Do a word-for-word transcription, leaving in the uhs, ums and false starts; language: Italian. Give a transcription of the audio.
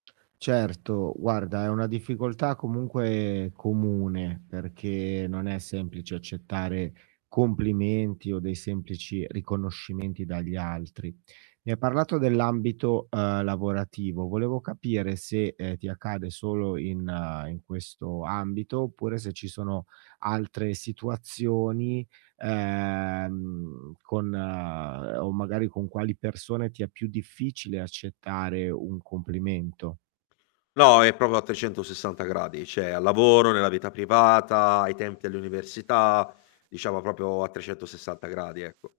Certo. Guarda, è una difficoltà comunque comune, perché, non è semplice accettare complimenti, o dei semplici riconoscimenti dagli altri. Mi hai parlato dell'ambito, uhm, lavorativo, volevo capire se, ehm, ti accade solo in ehm, in questo ambito, oppure se ci sono altre situazioni, ehm, con uhm, o magari con quali persone ti è più difficile accettare un complimento? No, è propo a trecentosessanta gradi, ceh al lavoro, nella vita privata, ai templi all'università, diciamo propio a trecentossessanta gradi, ecco.